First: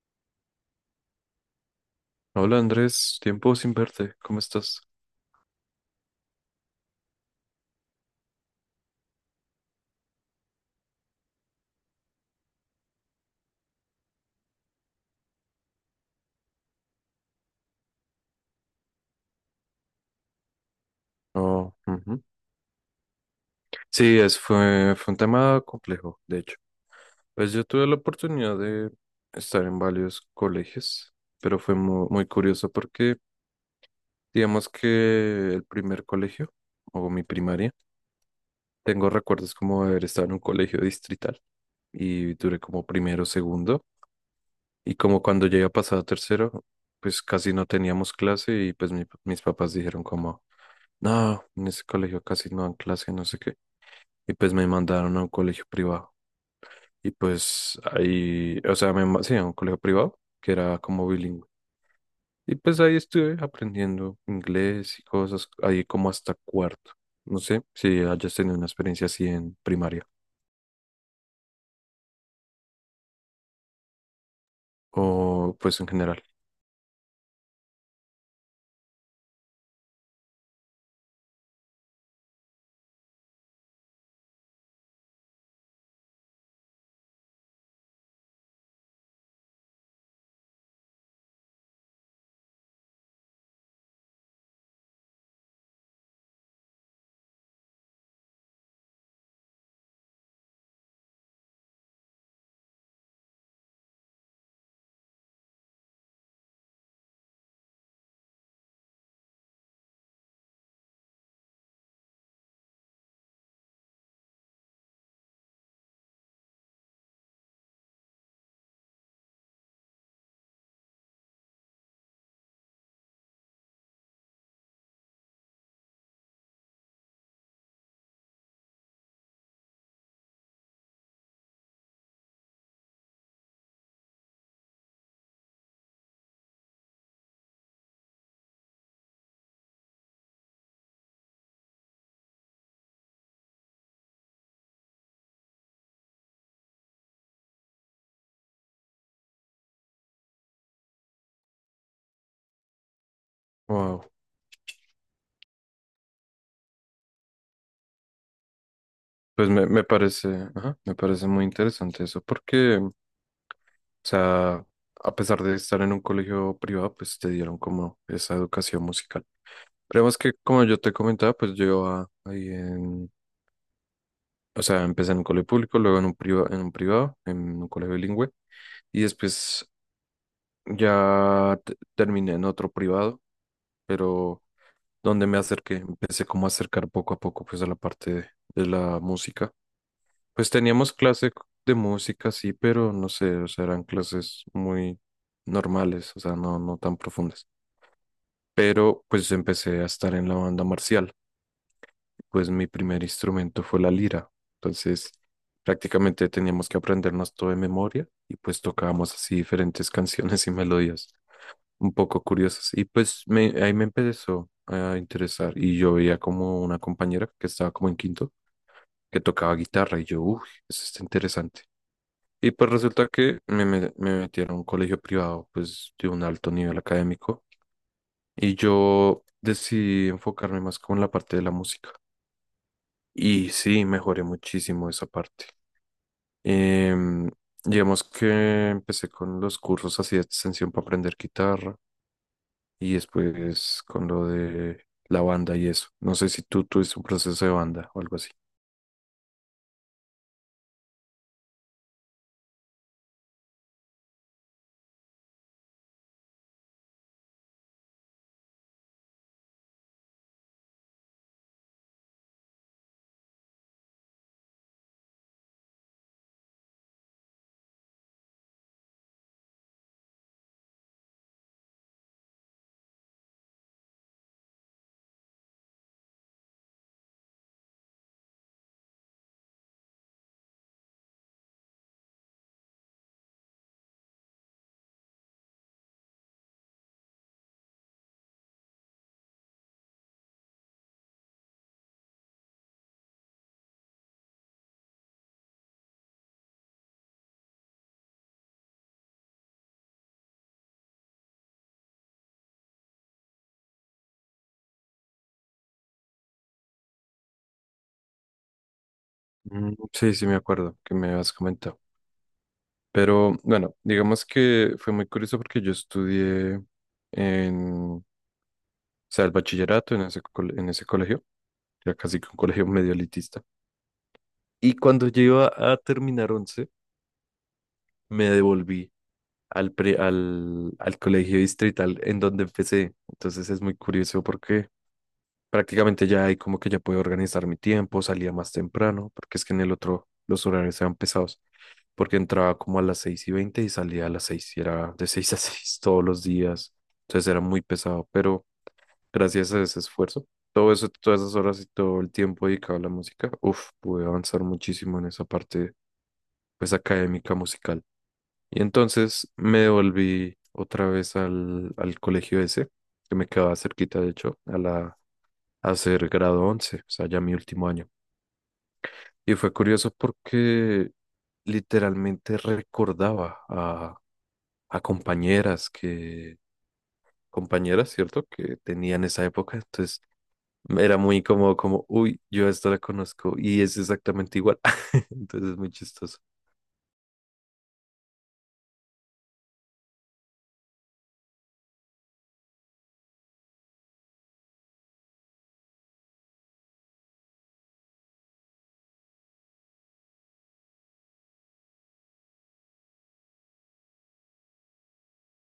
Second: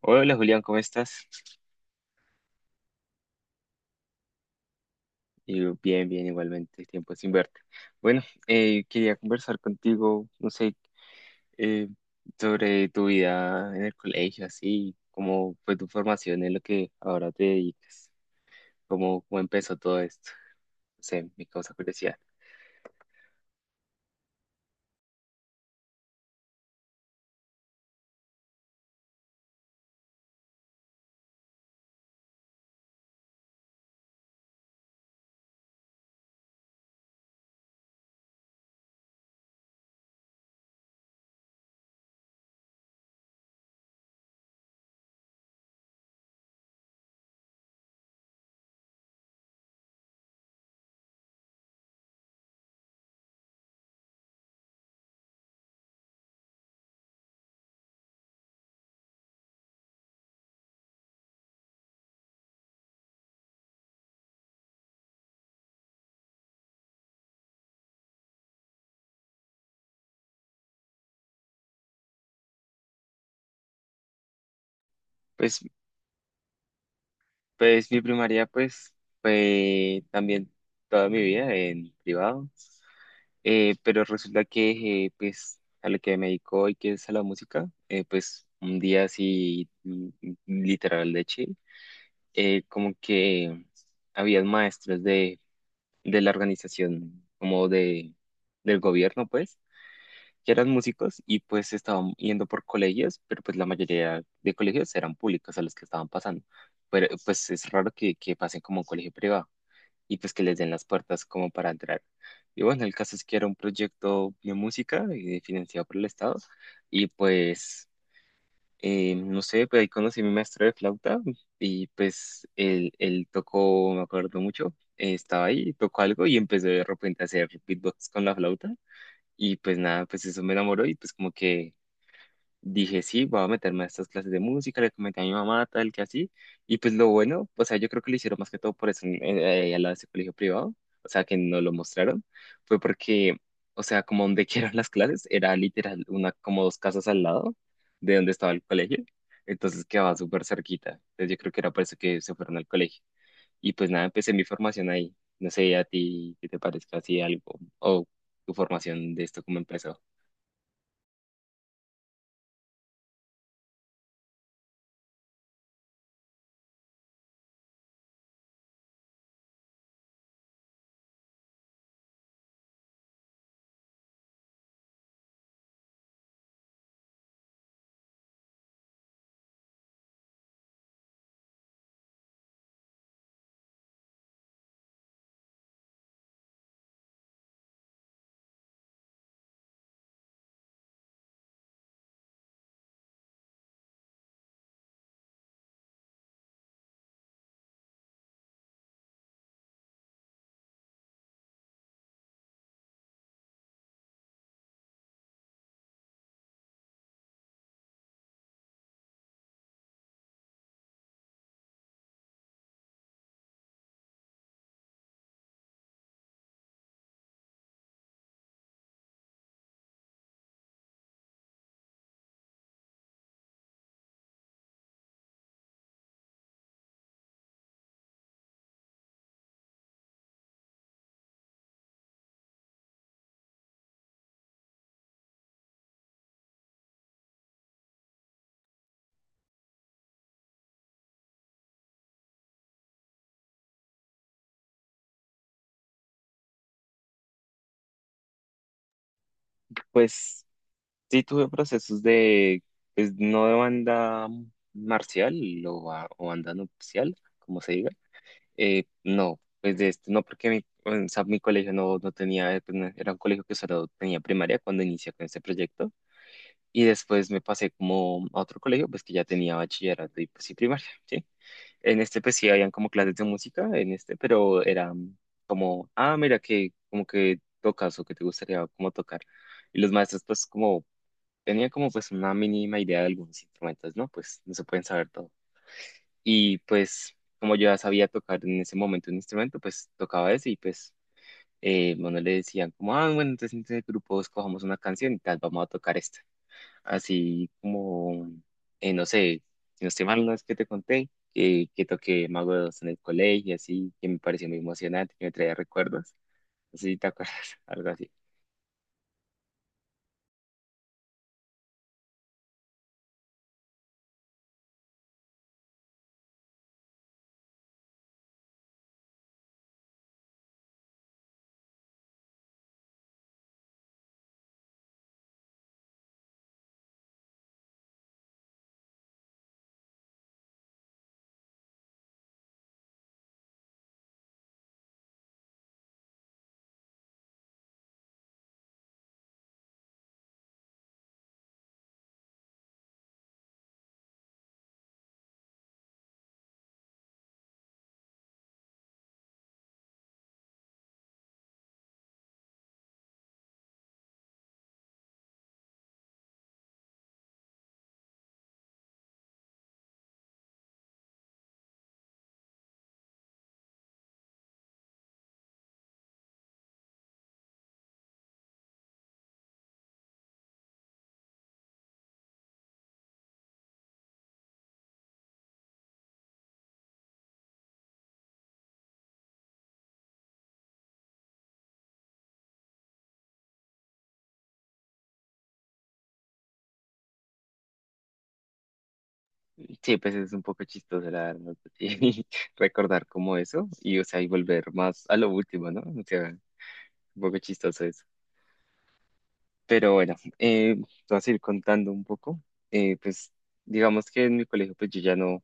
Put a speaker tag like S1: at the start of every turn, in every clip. S1: Hola Julián, ¿cómo estás?
S2: Hola Andrés, tiempo sin verte, ¿cómo estás?
S1: Y yo, bien, bien, igualmente, tiempo sin verte. Bueno, quería conversar contigo, no sé, eh, sobre tu vida en el colegio, así, cómo fue tu formación en lo que ahora te dedicas, cómo empezó todo esto, no sé, me causa
S2: Oh,
S1: curiosidad.
S2: ujú. Sí, fue un tema complejo, de hecho. Pues yo tuve la oportunidad de estar en varios colegios, pero fue muy curioso porque digamos que el primer colegio, o mi primaria, tengo recuerdos como de haber estado en un colegio distrital y duré como primero, segundo, y como cuando llegué a pasar a tercero, pues casi no teníamos clase y pues mis papás dijeron como. No, en ese colegio casi no dan clase, no sé qué. Y pues me mandaron a un colegio privado. Y pues ahí, o sea, sí, a un colegio privado que era como bilingüe. Y pues ahí estuve aprendiendo inglés y cosas, ahí como hasta cuarto. No sé si hayas tenido una experiencia así en primaria o
S1: Pues
S2: pues en general.
S1: Pues mi primaria pues fue también toda mi vida en privado. Pero resulta que pues a lo que me dedico hoy que es a la música, pues un día así literal de chill, como que habían maestros de la organización como de, del gobierno, pues ya eran músicos y pues estaban yendo por colegios, pero pues la mayoría de colegios eran públicos a los que estaban pasando. Pero pues es raro que pasen como un colegio privado y pues que les den las puertas como para entrar. Y bueno, el caso es que era un proyecto de música, financiado por el Estado, y pues no sé, pues ahí conocí a mi maestro de flauta y pues él tocó, me acuerdo mucho, estaba ahí, tocó algo y empezó de repente a hacer beatbox con la flauta, y pues nada, pues eso me enamoró y pues como que dije, sí, voy a meterme a estas clases de música, le comenté a mi mamá, tal que así. Y pues lo bueno, o sea, yo creo que lo hicieron más que todo por eso al lado de ese colegio privado, o sea, que no lo mostraron, fue porque, o sea, como donde que eran las clases, era literal una, como dos casas al lado de donde estaba el colegio. Entonces quedaba súper cerquita. Entonces yo creo que era por eso que se fueron al colegio. Y pues nada,
S2: Wow.
S1: empecé mi formación ahí. No sé a ti qué te parezca así algo o tu formación de esto, cómo
S2: Me
S1: empezó.
S2: parece, ajá, me parece muy interesante eso porque, o sea, a pesar de estar en un colegio privado, pues te dieron como esa educación musical. Pero más que, como yo te comentaba, pues yo iba ahí. O sea, empecé en un colegio público, luego en un priva en un privado, en un colegio bilingüe, y después ya terminé en otro privado, pero donde me acerqué, empecé como a acercar poco a poco pues a la parte de la música. Pues teníamos de música, sí, pero no sé, o sea, eran clases muy normales, o sea, no, no tan profundas. Pero pues empecé a estar en la banda marcial. Pues mi primer instrumento fue la lira. Entonces, prácticamente teníamos que aprendernos todo de memoria y pues tocábamos así diferentes canciones y melodías un poco curiosas. Y pues ahí me empezó a interesar y yo veía como una compañera que estaba como en quinto, que tocaba guitarra y yo, uff, eso está interesante. Y pues resulta que me metieron a un colegio privado pues de un alto nivel académico y yo decidí enfocarme más como en la parte de la música. Y sí, mejoré muchísimo esa parte. Em, digamos que empecé con los cursos así de extensión para aprender guitarra y después con lo de la banda y eso. No sé si tú tuviste un proceso de banda o algo así.
S1: Pues sí tuve procesos de, pues no de banda marcial o, o banda nupcial, como se diga. No, pues de este no porque mi, o sea, mi colegio no, no tenía, pues, era un colegio que solo tenía primaria cuando inicié con este proyecto. Y después me pasé como a otro colegio, pues que ya tenía bachillerato y pues sí primaria, ¿sí? En este pues sí habían como clases de música, en este, pero era como, ah, mira que como que tocas o que te gustaría como tocar. Y los maestros, pues, como tenía como pues una mínima idea de algunos instrumentos, ¿no? Pues no se pueden saber todo. Y pues como yo ya sabía tocar en ese momento un instrumento, pues tocaba ese, y pues bueno, le decían como, ah, bueno, entonces entre el grupo escojamos una canción y tal, vamos a tocar esta. Así como, no sé, si no estoy mal, una vez que te conté que toqué Mago de Oz en el colegio, así, que me pareció muy emocionante, que me traía recuerdos. No sé si te acuerdas, algo así.
S2: Mm, sí, sí, me acuerdo que me habías comentado. Pero bueno, digamos que fue muy curioso porque yo estudié en, o sea, el bachillerato en en ese colegio, ya casi que un colegio medio elitista. Y cuando yo iba a terminar 11 me devolví al colegio distrital en donde empecé. Entonces es muy curioso porque prácticamente ya ahí como que ya puedo organizar mi tiempo, salía más temprano, porque es que en el otro los horarios eran pesados, porque entraba como a las 6:20 y salía a las 6:00 y era de 6 a 6 todos los días. Entonces era muy pesado, pero gracias a ese esfuerzo, todo eso, todas esas horas y todo el tiempo dedicado a la música, uff, pude avanzar muchísimo en esa parte, pues académica musical. Y entonces me volví otra vez al colegio ese, que me quedaba cerquita, de hecho, a la, a hacer grado 11, o sea, ya mi último año. Y fue curioso porque literalmente recordaba a compañeras que, compañeras, ¿cierto? Que tenían esa época. Entonces era muy incómodo, como, uy, yo a esta la conozco y es exactamente igual. Entonces es muy chistoso.
S1: Sí, pues es un poco chistoso, la verdad, sí, recordar como eso y, o sea, y volver más a lo último, ¿no? O sea, un poco chistoso eso. Pero bueno, te vas a ir contando un poco. Pues, digamos que en mi colegio, pues yo ya no,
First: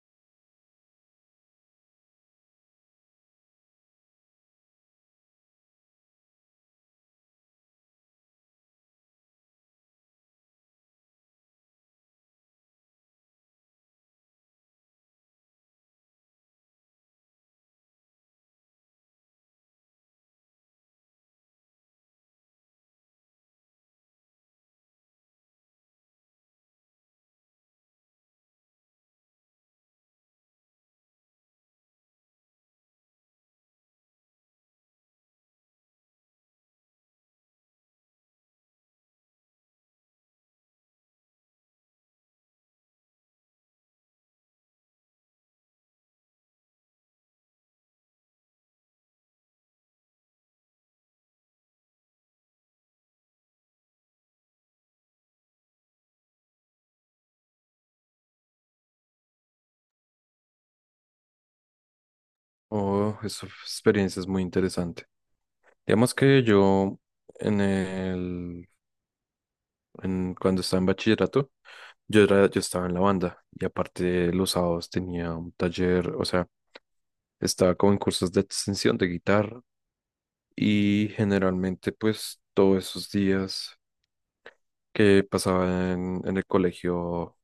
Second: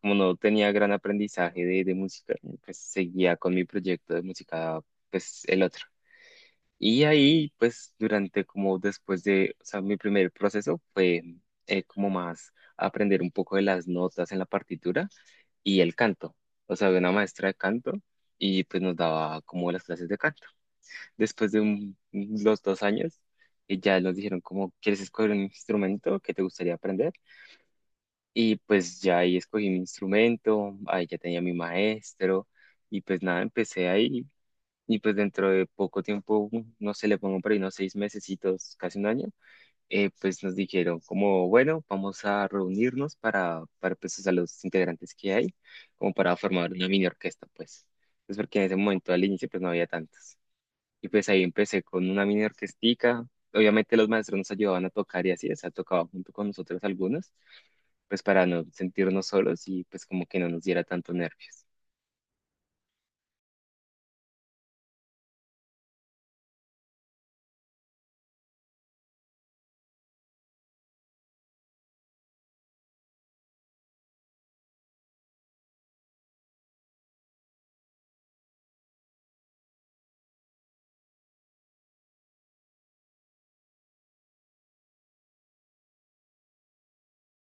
S1: como no tenía gran aprendizaje de música, pues seguía con mi proyecto de música, pues el otro. Y ahí, pues, durante como después de, o sea, mi primer proceso fue como más aprender un poco de las notas en la partitura y el canto. O sea, había una maestra de canto y pues nos daba como las clases de canto. Después de los 2 años, ya nos dijeron como, ¿quieres escoger un instrumento que te gustaría aprender? Y pues ya ahí escogí mi instrumento, ahí ya tenía mi maestro, y pues nada, empecé ahí. Y pues dentro de poco tiempo, no sé, le pongo por ahí unos 6 mesecitos, casi un año, pues nos dijeron como, bueno, vamos a reunirnos para, pues, a los integrantes que hay, como para formar una mini orquesta, pues. Pues porque en ese momento al inicio pues no había tantas. Y pues ahí empecé con una mini orquestica. Obviamente los maestros nos ayudaban a tocar y así, o sea, tocaban junto con nosotros algunos, pues para no sentirnos solos y pues como que no nos diera tanto nervios.
S2: Oh, esa experiencia es muy interesante. Digamos que yo en el, en, cuando estaba en bachillerato, yo estaba en la banda y aparte los sábados tenía un taller, o sea, estaba como en cursos de extensión de guitarra y generalmente pues todos esos días que pasaba en el colegio,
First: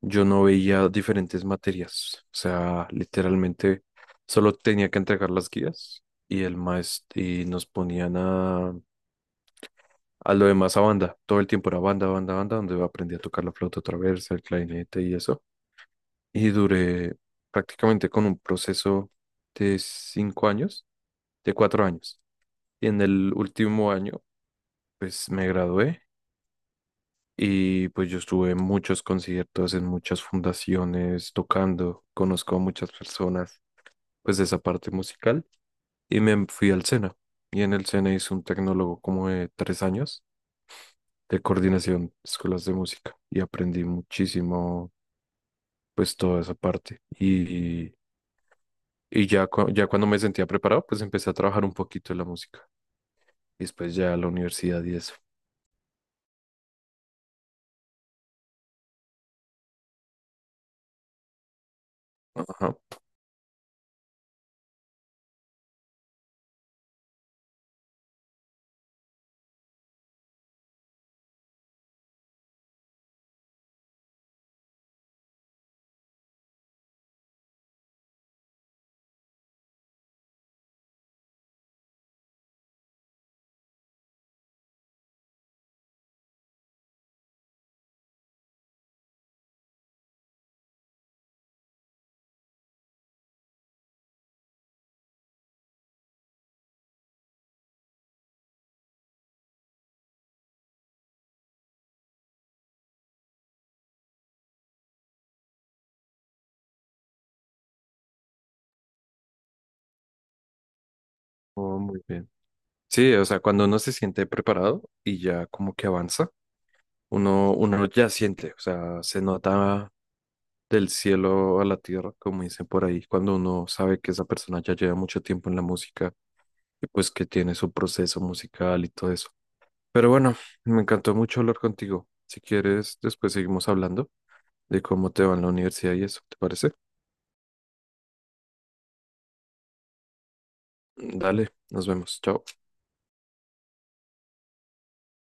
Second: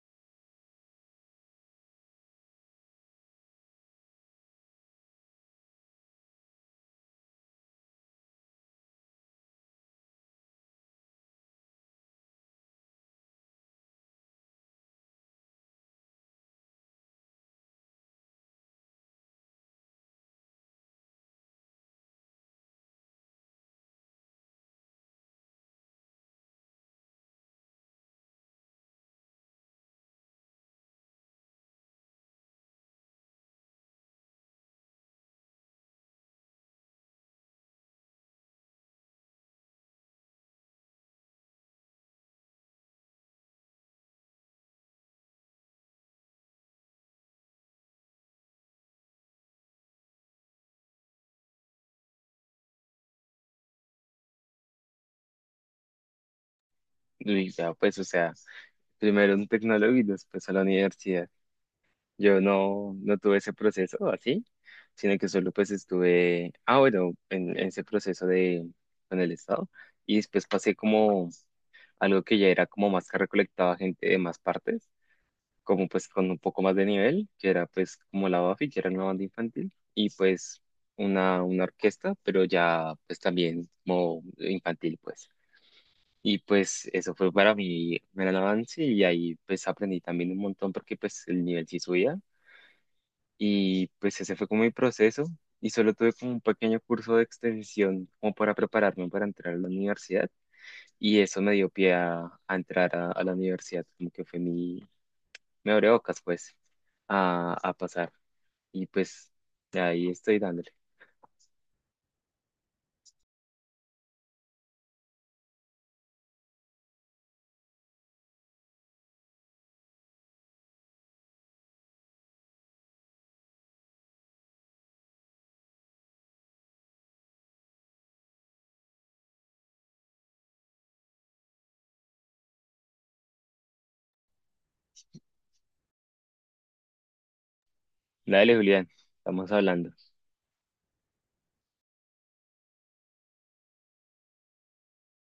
S2: yo no veía diferentes materias. O sea, literalmente solo tenía que entregar las guías y el maestro y nos ponían a lo demás a banda. Todo el tiempo era banda, banda, banda, donde aprendí a tocar la flauta traversa, el clarinete y eso. Y duré prácticamente con un proceso de 5 años, de 4 años. Y en el último año, pues me gradué y pues yo estuve en muchos conciertos, en muchas fundaciones, tocando, conozco a muchas personas, pues de esa parte musical. Y me fui al SENA. Y en el SENA hice un tecnólogo como de 3 años de coordinación de escuelas de música. Y aprendí muchísimo, pues toda esa parte. Y ya, ya cuando me sentía preparado, pues empecé a trabajar un poquito en la música. Y después ya a la universidad y eso.
S1: Y ya pues, o sea, primero un tecnólogo y después a la universidad. Yo
S2: Ajá.
S1: no, no tuve ese proceso así, sino que solo pues estuve, ah, bueno, en ese proceso de, con el Estado, y después pasé como algo que ya era como más que recolectaba gente de más partes, como pues con un poco más de nivel, que era pues como la Bafi, que era una banda infantil, y pues una orquesta, pero ya pues también como infantil pues. Y pues eso fue para mí un gran avance y ahí pues aprendí también un montón porque pues el nivel sí subía y pues ese fue como mi proceso, y solo tuve como un pequeño curso de extensión como para prepararme para entrar a la universidad, y eso me dio pie a, entrar a la universidad, como que fue mi, me abrió bocas pues a, pasar, y pues de ahí estoy dándole.
S2: Oh, muy bien. Sí, o sea, cuando uno se siente preparado y ya como que avanza. Uno ya siente, o sea, se nota del cielo a la tierra, como dicen por ahí, cuando uno sabe que esa persona ya lleva mucho tiempo en la música y pues que tiene su proceso musical y todo eso. Pero bueno, me encantó mucho hablar contigo. Si quieres, después seguimos hablando de cómo te va en la universidad y eso, ¿te parece?
S1: Dale, Julián, estamos hablando.
S2: Dale, nos vemos. Chao.